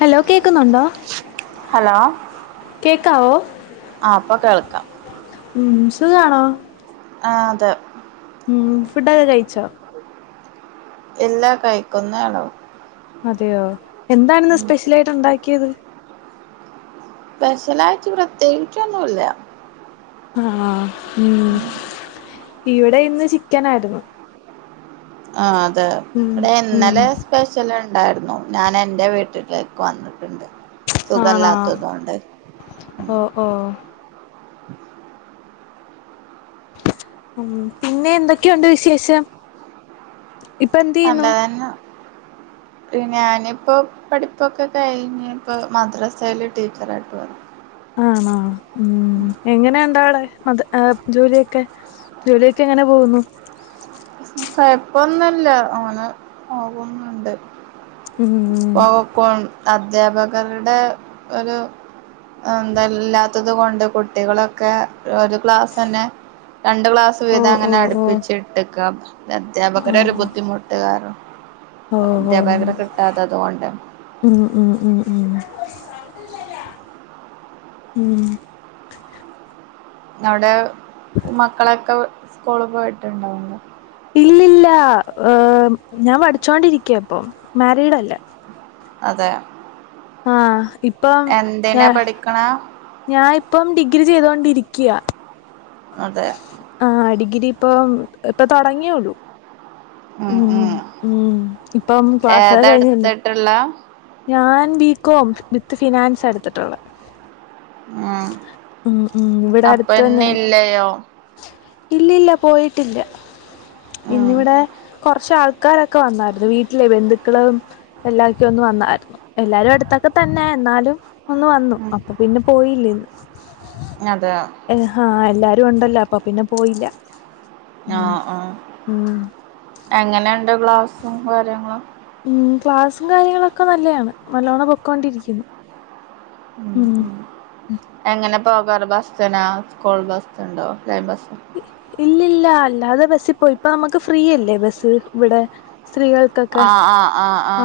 Hello കേക്ക്ന്നുണ്ടോ hello കേക്കാവൊ? ക്കാ ഉം സുഖാണോ? ആഹ് അതെ ഉം ഫുഡൊക്കെ കഴ്ച്ചോ? ഇല്ലാ കഴിക്കുന്നേ ഒള്ളു അതെയോ എന്താണ് ഇന്ന് സ്പെഷ്യൽ ആയിട്ട് ഇണ്ടാ ക്കിയത് സ്പെഷലായിട്ട് പ്രത്യേകിച്ചൊന്നുല്ല അ ആ ഉം ഇവിടെ ഇന്ന് ചിക്കനായിരുന്നു ആ ദാ ഉം ഇവിടെ ഉം ഇന്നലെ സ്പെഷ്യൽ ഉണ്ടായിരുന്നു ഞാൻ എന്റെ വീട്ടില പ്പം വന്ന് ണ്ട് ആണോ സുഖല്ലാത്തതോണ്ട് ഓ ഓ [inaudible] ഉം പിന്നെ എന്തൊക്കെയുണ്ട് വിശേഷം ഇപ്പൊ എന്തെയ്യുന്നു പിന്നെ ഞാനിപ്പോ പഠിപ്പൊക്കെ കഴിഞ് ഇപ്പോ മദ്രസയില് ടീച്ചറായിട്ട് വർ ആണോ ഉം എങ്ങനെ ഉണ്ടവിടെ മത ജോലിയൊക്കെ ജോലിയൊക്കെ എങ്ങനെ പോകുന്നു കോഴപ്പൊന്നുല്ല അങ്ങനെ പോകുന്നുണ്ട് ഉം പോവാക്കോൺ അദ്ധ്യാപകരുടെ ഒരു എന്ത ഇല്ലാത്തത് കൊണ്ട് കുട്ടികളൊക്കെ ഒരു ക്ലാസ്സ് ന്നെ രണ്ട് ക്ലാസ് ഓ വീതം ഓ അങ്ങനെ ഓ അടുപ്പിച്ചിട്ട് ക്ക ആ അധ്യാപകരെ ഒരു ബുദ്ധിമുട്ടു കാരണം ഓ ഓ ത്തതുകൊണ്ട് മ് മ് മ് മ് മ് അവിടെ മക്കളൊക്കെ സ്കൂളി പോയിട്ടുണ്ടോ ഇല്ല ഞാൻ പഠിച്ചോണ്ടിരിക്ക ഇപ്പം മാരീഡല്ല അതെ ആ ഇപ്പം എ എന്തിനാ പഠിക്കണ ഞാനിപ്പം ഡിഗ്രി ചെയ്തൊണ്ടിരിക്കയാ അതെ പ്പം ഇപ്പ തൊടങ്ങിയെയുള്ളു ഉം ഉം ഇപ്പം ക്ലാസ്സൊക്കെ കഴിഞ്ഞല്ലേ. ഏതായെടുത്തിട്ടുള്ളെ ഞാൻ ബികോം വിത്ത് ഫിനാൻസ് എടുത്തിട്ടൊള്ളെ ഉം ഇവിടെ അടുത്ത് തന്നെയാണ്. അപ്പന്നില്ലയോ ഇല്ലില്ല പോയിട്ടില്ല ഉം ഇന്നിവിടെ കൊറച്ചാൾക്കാരൊക്കെ വന്നാരുന്നു വീട്ടിലെ ബന്ധുക്കളും എല്ലാക്കെയൊന്ന് വന്നാരുന്നു എല്ലാരും അടുത്തൊക്കെ തന്നെ എന്നാലും ഒന്ന് വന്നു ഉം അപ്പൊ പിന്നെ പോയില്ലിന്ന് അതെ എ ഹ എല്ലാരും രുഒണ്ടല്ലോ അപ്പൊ പിന്നെ പോയില്ല ആ ഉം ആ ഉം എങ്ങനെണ്ട് ക്ലാസ്സ് [unintelligible] മ് ക്ലാസ്സും കാര്യങ്ങളൊക്കെ നല്ലയാണ് നല്ലോണ്ണം പൊക്കോണ്ടിരിക്കുന്നു ഉം എങ്ങനെ പോകാറ് ബസ്സിനോ സ്കൂൾ ബസ്സുണ്ടോ ലൈൻ ബസ് ഇല്ല അല്ലാതെ ബസ്സിൽ പോയി ഇപ്പ നമുക്ക് ഫ്രീയല്ലേ ബസ് ഇവിടെ സ്ത്രീകൾക്കൊക്കെ ആ ആ ആ ആ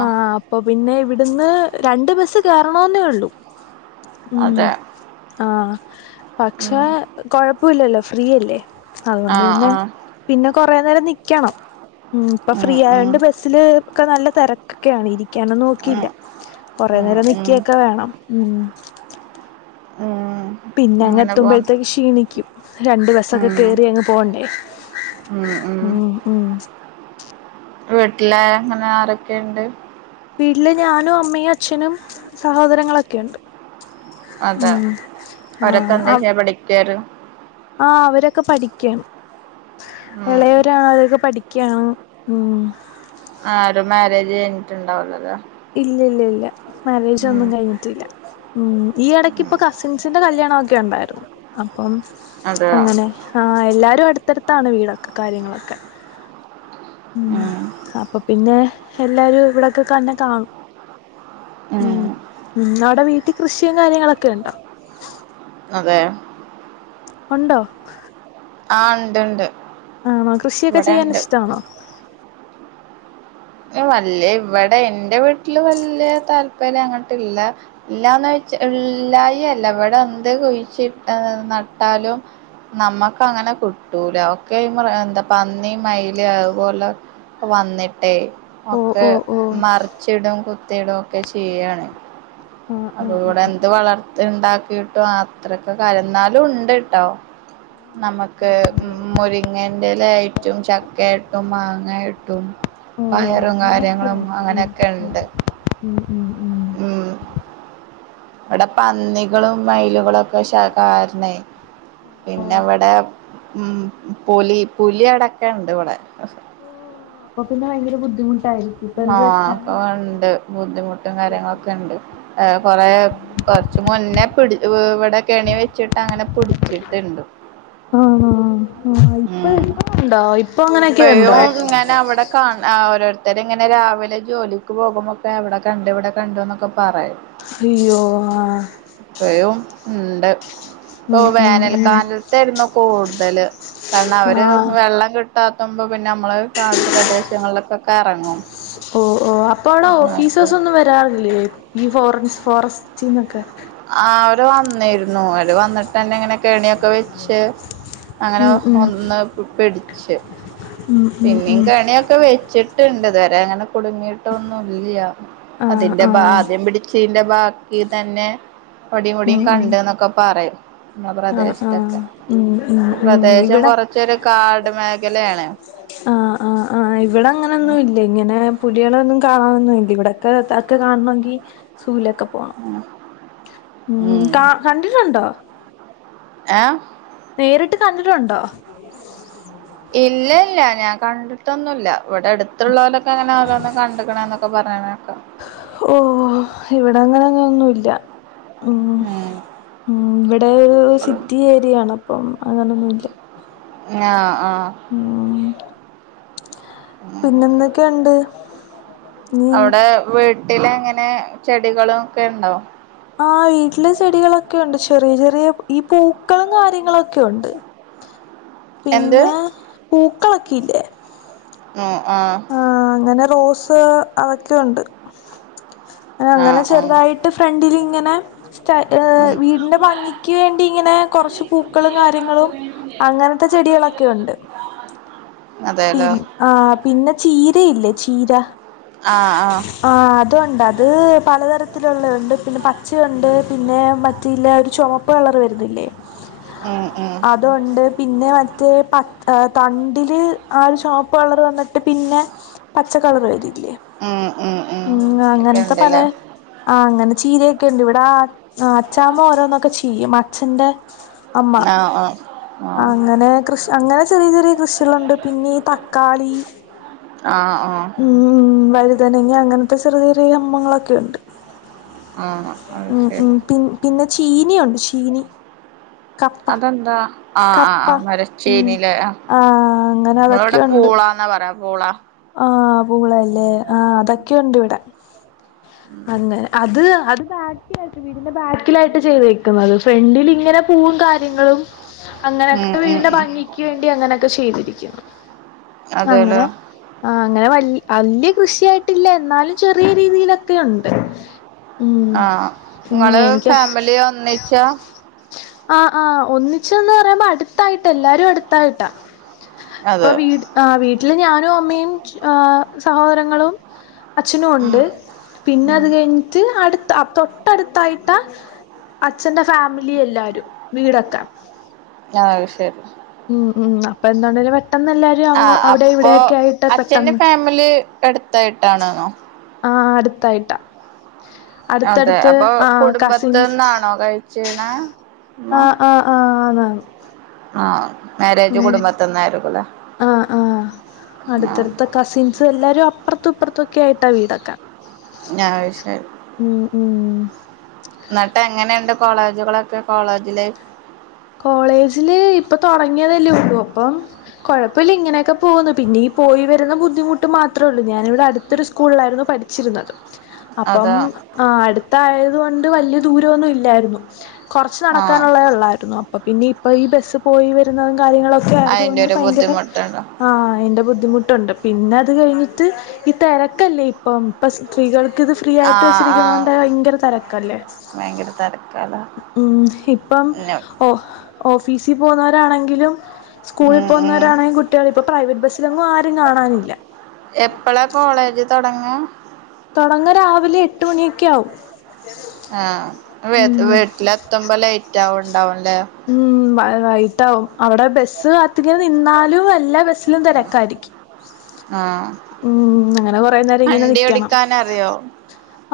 പിന്നെ ഇവിടുന്ന് രണ്ട് ബസ്സ് കേറണോ ന്നെയുള്ളു മ് അതെ ആ പക്ഷെ ഉം കൊഴ പ്പല്ലല്ലോ ഫ്രീയല്ലേ അതുകൊണ്ട് ആഹ് പിന്നെ ആഹ് പിന്നെ കൊറെ നേരം നിക്കണം മ് ഇപ്പൊ ഉം ഫ്രീ ഉം ആയോണ്ട് ബസ്സില് ഒക്കെ നല്ല തെര ഒക്കെയണ് ഇരി [unintelligible] നോക്കിയില്ല ഉം കൊറെ ഉം നേരം ഉം നിക്കിയൊക്കെ വേണം. ഉ ഉം പിന്നെ അങ്ങ് അങ്ങനെ പോണ് എത്തുമ്പോഴത്തേക്ക് ക്ഷീണിക്കും. രണ്ട് ബസ്സൊക്കെ ഉം കേറി അങ്ങ് പോണ്ടേ. ഉം ഉം ഉ ഉ വീട്ടില് ഇങ്ങനെ ആരൊക്കെയുണ്ട്. ഇല്ല ഞാനും, അമ്മയും, അച്ഛനും, സഹോദരങ്ങളൊക്കെഉണ്ട്. അതെ അവരൊക്കെ എന്താച്ചായ്യ പഠിക്കറ്. ആഹ അവരൊക്കെ പഠിക്കൃ. ഉം ഇളയര പഠിക്ക കൃ ഉം ആ ഒരു മാരേജ് കഴിഞ്ഞിട്ട്ണ്ടാവുല്ലേ. ഇല്ല ഇല്ല ഇല്ല മാരേജ് ഒന്നും കഴിഞ്ഞിട്ടില്ല. ഉ ഈ ഇടക്ക് ഉം ഇപ്പ കസിൻസിന്റെ കല്യാണം ഒക്കെ ഉണ്ടായിരുന്നു. [unintelligible] അപ്പം അതെയോ അങ്ങനെ ആ എല്ലരും അടു എടുത്തെടുത്താണ് വീടൊക്കെ കാര്യങ്ങളൊക്കെ. ഉ ഉം അപ്പൊ പിന്നെ എല്ലാരും ഇവിടെക്കെ കന്നെ കാണും. ഉം ഉ അവടെ വീ കൃഷിയും കാര്യങ്ങളൊക്കെ ഇണ്ടോ? അതെ ഉണ്ടോ ആ ഉണ്ട് ഉണ്ട്. ആണോ കൃഷിയൊക്കെ ഇവിടെ ചെയ്യാൻ ഉണ്ട് ഇഷ്ടാണോ. വല്ലിയ ഇവിടെ എന്റെ വീട്ടില് വല്യ താല്പര്യം അങ്ങട്ടല്ല ഇല്ലാന്ന് വെച്ച ഇല്ലായി അല്ല ഇവിടെ എന്ത് കൊഴിച്ച നട്ടാലും നമ്മക്ക് അങ്ങനെ കിട്ടൂല. ഒക്കെ എന്താ പന്നി, മയില്, അതുപോലെ വന്നിട്ടേ. ഓ ഒക്കെ ഓ ഓ മറിച്ചിടും. കു തി ടൊക്കെ ചെയാണ്. ആ ആ അപ്പൊ ആ ഇവിടെ എന്ത് വളർത്തി ഉണ്ടാക്കിട്ടും. അത്രക്കെ കരന്നാലുംഇന്നാലും ഉണ്ട് കേട്ടോ. നമുക്ക് ഉ മുരിങ്ങന്റെലായിറ്റും, ചക്കയട്ടും, മാങ്ങ. അങ്ങായിട്ടും ഓ പയറും കാര്യങ്ങളും അങ്ങനെയൊക്കെയാണല്ലേ അങ്ങനെയൊക്കെ ഉണ്ട്. ആ ഉം ഉം ഉം ഇവിടെ പന്നികളും മയിലുകളും ഒക്കെ ഷാകാരണ്ണേ ഓ പിന്നെ ഇവിടെ ഉം പുലി പുലി അടക്കെണ്ട് ഇവിടെ. അപ്പോ പിന്നെ ഭയങ്കര ബുധിമു ആഹ അപ്പൊ ഉണ്ട് ബുദ്ധിമുട്ടും കാര്യങ്ങളൊക്കെ ഉണ്ട്. കൊറ കുറച്ച് മുന്നേ പിടി ഇവിടെ കെണി വെച്ചിട്ട് അങ്ങനെ പിടിച്ചിട്ടുണ്ട്. ആഹ ആ ഇപ്പൊ ഉം എന്ത ഉണ്ടോ ഇപ്പൊ അങ്ങനെയൊക്കെ ഉണ്ടോ? ഇപ്പഴും ഓരോര്ത്തെര്ങ്ങെനെ രാവിലെ ജോലിക്ക് പോകുമ്പോക്കെ അവ്ടെ കണ്ട് ഇവിടെ കണ്ട്ന്നൊക്കെ പ അയ്യോ, ആ ഉണ്ട് ഇപ്പ ഉം വേനൽക്കാലത്തായിരുന്നു കൂടുതല് കാരണം അവര് ആഹ് വെള്ളം കിട്ട പട്ടാത്തുമ്പോ പിന്നെ നമ്മള് കാട് പ്രദേശങ്ങളിലൊക്കെ ഓ ഓ അപ്പൊ അടെ നോക്കും ഓഫീസേഴ്സ് ഒന്നും വരാറില്ലേ ഈ ഫോൻ ഫോറസ്റ്റ് രാത്തിനഗർ ആ അവര് വന്നിരുന്നു അവര് വന്നിട്ട്ന്നെ ഇങ്ങനെ കെണിയൊക്കെ വെച്ചു അങ്ങനെ ഉം ഉം ഒന്ന് പെടി ശേ ഉം ഉം പിന്നിം ഉം കണിയൊക്കെ വെച്ച് ഇട്ടുണ്ട്തുവരെ അങ്ങനെ കുടുങ്ങിയിട്ടൊന്നുല ആഹ് അതിന്റെ ആഹ് ആദ്യം പിടിച്ചതിന്റെ ബാക്കി തന്നെ ഒടിയ മുടിയും കണ്ട എന്നൊക്കെ പറയും നമ്മളെ ആ ആ പ്രദേശത്തൊക്കെ ഉ ഉ ഈ ഉ പ്രദേശം ഇവിടെ കൊറച്ചൊരു കാട് മേഖലയാണ് ആ ആ ആ ഇവിടെ അങ്ങനൊന്നും ഇല്ല ഇങ്ങനെ പുലികള ഒന്നും കാണ ഇവിടെൊക്കെ കാണെങ്കിൽ സ്ൂലൊക്കെ പോണം മം കാ കണ്ടിട്ടുണ്ടോ ഏ പേരിട്ട് കണ്ടിട്ടുണ്ടോ ഇല്ല്ല ഞാൻ കണ്ടുടൊന്നുള്ള ഇവിടെ അടുത്തുള്ളലൊക്കെ അങ്ങനെ ഓരോന്ന് കണ്ടിക്കണ എന്നൊക്കെ പറന്നേക്കെട്ടു ഒന്നുല്ല ഉം ഉ ഇവിടെ ഒരു സിറ്റി ഏരിയ ആണ് അപ്പം ആണെന്നുള്ള ങ്ങ മം പിന്നെന്തൊക്കെയുണ്ട് നീ അവിടെ വീട് വീട്ടില അങ്ങനെ ചെടിക്കൽ ഒക്കെ ഉണ്ടോ ആ വീട്ടില് ചെടികളൊക്കെ ഉണ്ട് ചെറിയ ചെറിയ ഈ പൂക്കളും കാര്യങ്ങളൊക്കെയുണ്ട് എന്ത് പിന്നെ പൂക്കളൊക്കെ ഇല്ലേ ഉം ആ റോസ് അതൊക്കെയുണ്ട് അ അങ്ങനെ ആഹ് ആഹ് ചെറുതായിട്ട് ഫ്രണ്ടില് ഇങ്ങനെ സ്റ്റ ഏ ഉം വീടിന്റെ ഭംഗിക്ക് വേണ്ടി ഇങ്ങനെ കെറച്ച് പൂക്കളും കാര്യങ്ങളും അങ്ങനത്തെ ചെടികളൊക്കെ ഒണ്ട് പിൻ അതേലോ ആ പിന്ന ചീ ഇതയില്ലേ ചീര ആഹ് ആഹ് ആ അതൊണ്ട് അത് പലതര ത്തിലുള്ളെണ്ട് പിന്നെ പച്ചയൊണ്ട് പിന്നെ മറ്റേ ഇല്ല ഒരു ചുമപ്പ് കളർ വരുന്നില്ലേ ഉം ഉം അതൊണ്ട് പിന്നെ മറ്റേ പ ഏ തണ്ടില് ആ ഒരു ചോപ്പ് കളർ വന്നിട്ട് പിന്നെ പച്ച കളർ വരില്ലേ ഉം ഉം ഒക്കെ അങ്ങനത്തെ പല ഉണ്ടല്ലേ ആ അങ്ങന ചീരയൊക്കെ ഉണ്ട് ഇവിടെ ആ അച്ചാമ്മ ഓരോന്നൊക്കെ ചെയും അച്ഛന്റെ അമ്മ ആഹ് ആഹ് ആഹ് അങ്ങനെ കൃഷി അങ്ങനെ ചെറിയ ചെറിയ കൃഷികളുണ്ട് പിന്നെ ഈ തക്കാളി ആഹ് ആഹ് ഉം വഴു രിങ്ങ അങ്ങനത്തെ ചെറിയ ചെറിയ സംഭങ്ങളൊക്കെ ഒണ്ട് ആഹ് അത് ഉം ഉം ശരി പിൻ പിന്നെ ചീന ഒണ്ട് ചീ തിനി അതെന്താ ആഹ ആഹ് ആ് ഉം മരച്ചേനയില ആ അങ്ങനെ നമ്മള ഇവിടെ പൂളാന്നാ പറയാ വോള ആഹ പൂളാ ല്ലെ ആ അതൊക്കെയ ഒണ്ട് ഇവിടെ അങ്ങനെ അത് അത് ബാക്കിലായിട്ട് വീടിന്റെ ബാക്കിലായിട്ട് ചെയ്ത് വക്കുന്നത് ഫ്രണ്ടിൽ ഇങ്ങനെ പൂവും കാര്യങ്ങളും ഉം അങ്ങനെയൊക്കെ ഉം വീടിന്റെ ഉം ഭംഗിക്ക് വേണ്ടി അങ്ങനെയൊക്കെ ചെയ്തിരി ക്കും അതെലോ ആ അങ്ങനെ വലി വലിയ കൃഷിയ ആയിട്ടില്ല എന്നാലും ചെറിയ രീതിയിലൊക്കെ ഉണ്ട് ഉം ആഹ ഉം നിങ്ങള് ഫാമിലി ഒന്നിച്ചാ ആഹ ആഹ് ഒന്നിച്ചന്ന് പറയുമ്പോ അടുത്തായിട്ടാ എല്ലാരും അടുത്തായിട്ടാ ഇപ്പൊ അതെ വീട് ആഹ വീ ട്ടില് ഞാനും അമ്മയും ട്ടി സഹോദരങ്ങളും അച്ഛനും ഉം ഒണ്ട് പിന്നെ ഉം അത് കയിഞ്ഞിട്ട് അടു ആഹ് തൊട്ടടുത്തായിട്ടാ അച്ഛന്റെ ഫാമിലി എല്ലാരും വീടൊക്കെ ആഹ് അയ്ശരി അപ്പ എന്താണെലും പെട്ടന്ന് എല്ലാരും അങ് അവിടെ ഇവിടെയൊക്കെയയിട്ട് അച്ഛന്റെ ഫാമിലി എടുത്തായിട്ടാണെന്നോ ആഹ് അടുത്തായിട്ടാ അതെ അടുത്തടുത്ത് അപ്പൊ ആഹ് കസിൻസ് കുടുംബത്തിന്നാണോ കഴിച്ചീണെ ഉമ്മ ആഹ് ആഹ് ആഹ് ആണ് ആഹ് മാരേജ് കുടുംബത്തിന്നായിരിക്കുംല്ലേ ആഹ് ആഹ് ആഹ് അടുത്തടുത്ത കസിൻസ് എല്ലാരും അപ്പറത്തുംപ്പുറത്തൊക്കെ ആയിട്ടാ വീടൊക്കെ ആഹ് അയ്ശരി ഉം ഉം പിന്നെ കോളേജ് ലൈഫ് കോളേജില് ഇപ്പൊ തുടങ്ങിയതല്ലേ ഉള്ളൂ അപ്പം കൊഴപ്പമില്ല ഇങ്ങനെയൊക്കെ പോകുന്നു പിന്നെ ഈ പോയി വരുന്ന ബുദ്ധിമുട്ട് മാത്രേ ഉള്ളൂ ഞാനിവിടെ അടുത്തൊരു സ്കൂളിലായിരുന്നു പഠിച്ചത് ഠിച്ചിരുന്നത് അപ്പം അതാ ആ അടുത്ത ആയതുകൊണ്ട് വലിയ ദൂരമൊന്നും ഇല്ലായിരുന്നു കുറച്ച് ആഹ് നടക്കാനുള്ളെ ഉള്ളായിരുന്നു അപ്പ പിന്നെ ഇപ്പൊ ഈ ബസ്സ് പോയി വരുന്ന കാര്യങ്ങളൊക്കെ ആയത് അയിന്റെ കൊണ്ട് ഒരു ഭയങ്കര ബുദ്ധിമുട്ടുണ്ടോ ആഹ് അതിൻ്റെ ബുദ്ധിമുട്ട് ബുദ്ധിമുട്ടുണ്ട് പിന്നെ അത് കഴിഞ്ഞിട്ട് ഈ തിരക്കല്ലേ ഇപ്പം ഇപ്പ സ്ത്രീകൾക്ക് ഫ്രീ ആയിട്ട് ആഹ് ആഹ് വെച്ചിരിക്കുന്നോണ്ട് ഭയങ്കര തിരക്കല്ലേ ഭയങ്കര തെരക്കാല്ലേ മ്മ് ഇപ്പം ഓഫീസിൽ പോവുന്നവരാണെങ്കിലും സ്കൂളിൽ ഉം ഉം പോന്നവരാണെങ്കിൽ കുട്ടികൾ ഇപ്പൊ പ്രൈവറ്റ് ബസ്സിലൊങ്ങും ആരും കാണാനില്ല എപ്പളാ കോളേജ് തൊടങ്ങാ തുടങ്ങ രാവിലെ എട്ട് മണിയൊക്കെ ആവും ആഹ് വീട്ടി ഉം വീട്ടില് എത്തുമ്പോ ലേറ്റ് റ്റാവണു ണ്ടാവുംല്ലേ ഉം വ വൈകിട്ടാവും അവിടെ ബസ് കാത്തിങ്ങനെ നിന്നാലും എല്ലാ ബസ് ലും തിരക്കായിരിക്കും ആഹ് നേരം ഇങ്ങനെ വണ്ടി നിക്കണം ഓടിക്കാന് അറിയോ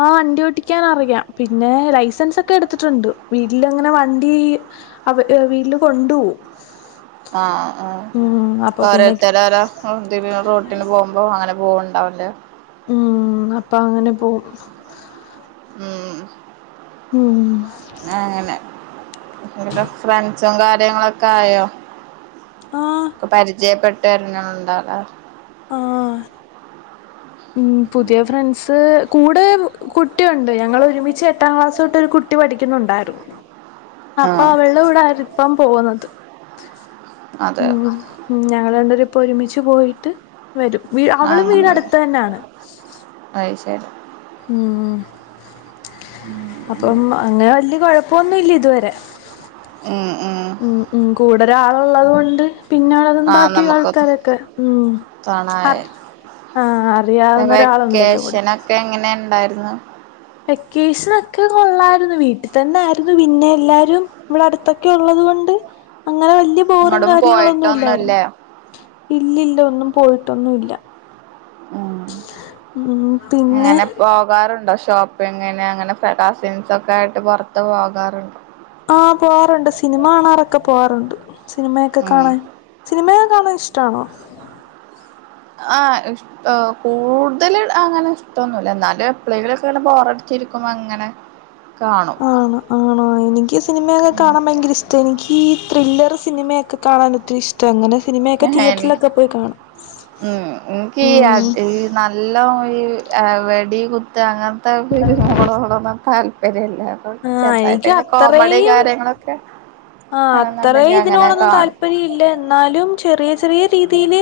ആ വണ്ടി ഓട്ടിക്കാൻ അറിയാം പിന്നെ ലൈസൻസ് ഒക്കെ എടുത്തിട്ടുണ്ട് വീട്ടില് അങ്ങനെ വണ്ടി അവ വീട്ടില് കൊണ്ടു പോവും ആഹ് ആ പിന്നെ ഓരോരുതരോരോ റോട്ടിന് പോകുമ്പോ അങ്ങനെ. പോവു ഉണ്ടാവല്ലേ. ഉം അപ്പൊ അങ്ങനെ പോകുന്നു. ഉം. ഉം. അങ്ങനെ ഫ്രണ്ട്സും കാര്യങ്ങളൊക്കെ ആയോ? ആഹ് പരിചയപ്പെട്ട് തെരഞ്ഞ ഉണ്ടാവൂല. ആ. ഉം പുതിയ ഫ്രണ്ട്സ്. കൂടെ കുട്ടിയുണ്ട് ഞങ്ങളൊരുമിച്ച് എട്ടാം ക്ലാസ് തോട്ട് ഒരു കുട്ടി പഠിക്കുന്നുണ്ടായിരുന്നു. അപ്പൊ ആഹ് അവള്ടെ കൂടെ ആര് ഇപ്പം. പോകുന്നത്. അതെ ഉം ഉം ഞങ്ങള് രണ്ടുപ്പേരും. ഒരുമിച്ച് പോയിട്ട്. വരും അവളും വീടടു ന്നാണ്. ചെ ഉം. അപ്പം അങ്ങനെ വലിയ കുഴപ്പ പോന്നില്ല ഇതുവരെ. ഉം. ഉം ഉം കൂടൊരാ ഉള്ളത് കൊണ്ട്. പിന്നെട് അതൊന്ന് ആഹ് ബാക്കി നമുക്ക് ആൾക്കാരൊക്കെ ഉം കാണായി ആഹ് അറിയാവുന്ന ഒരാളുണ്ടല്ലോ ഇവടെ ണ്ടായിരുന്നു വെക്കേഷനൊക്കെ കൊള്ളായിരുന്നു വീട്ടിൽ തന്നെ ആയിരുന്നു പിന്നെ എല്ലാരും ഇവിടെ അടുത്തൊക്കെ ഉള്ളത് കൊണ്ട് അങ്ങനെ വലിയ ബോറും എങ്ങടും കാര്യങ്ങളൊന്നുംല്ലായിരുന്നു പോയിട്ടൊന്നുല്ലേ ഇല്ലില്ല ഒന്നും പോയിട്ടൊന്നുല്ല ഉ ഉം പിന്നെ അങ്ങനെ പോകാറുണ്ടോ ശ് ഷോപ്പിങ്ങിന് അങ്ങനെ ഫെഡ കസിൻസ് ഒക്കെ ആയിട്ട് പുറത്ത് പോകാറുണ്ട് പോകറുണ്ട് സിനിമയൊക്കെ ഉം കാണാൻ. സിനിമയ കാണാൻ ഇഷ്ടാണോ? ആ് ഇഷ കൂടുതല് അങ്ങനെ ഇഷ്ടോന്നുല്ല എന്നാലും എപ്ളൈല്ക്കെ ഇങ്ങനെ ബോറടിച്ചിരിക്കും അങ്ങനെ കാണും ആണോ ആണോ? എനിക്ക് സിനിമയൊക്കെ ഉം കാണാൻ ഭയങ്കര ഇഷ്ടാ. എനിക്ക് ത്രില്ലർ സിനിമയൊക്കെ കാണാനൊത്തിരി ഇഷ്ടം അങ്ങനെ സിനിമയൊക്കെ എ ഹേ നി തിയേറ്ററിലൊക്കെ പോയി കാണും ഉം ഇൻക്ക് ഉം നല്ല ഈ എ വെടി കുത്ത് അങ്ങന [unintelligible] [inaudible] ആഹ എനിക്ക് അത്രയും കാര്യങ്ങളൊക്കെ ആ ആണെന്നുണ്ടെങ്കി അത്രയും അങ്ങനെ ഇതിനോടൊന്നും കാണും താല്പര്യംമല്ല എന്നാലും ചെറിയ ചെറിയ രീതിയില്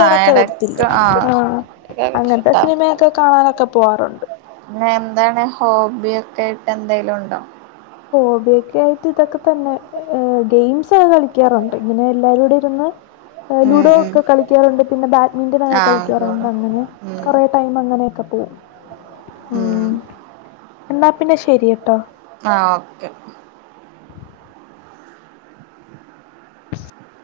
ആഹ് എടക്ക് വരത്തില്ലേ ആ ആഹ് അങ്ങനത്തെ ഇഷ്ടാ സിനിമയൊക്കെ കാണാനൊക്കെ പോവാറുണ്ട് പിന്നെ എന്താണ് ഹോബിയൊക്കെയിട്ട് എന്തേലും ഉണ്ടോ ഹോബിയൊക്കെ ആയിട്ട് ഇതൊക്കെ തന്നെ ഗെയിംസ് ഒക്കെ കളിക്കാറുണ്ട് ഇങ്ങനെ എല്ലാര രൂ ടെ ഇരുന്ന് ഉം ലുഡോ ഉം ഒക്കെ കളിക്കാറുണ്ട് പിന്നെ ബാഡ്മിന്റൺ ഒക്കെ ആഹ് കളിക്കാറുണ്ട് അങ്ങനെ ഉം കുറെ ടൈം അങ്ങനെയൊക്കെ പ്പോ ഉം എന്നാ പിന്നെ ശെരിയട്ടോ ആ ഓക്കെ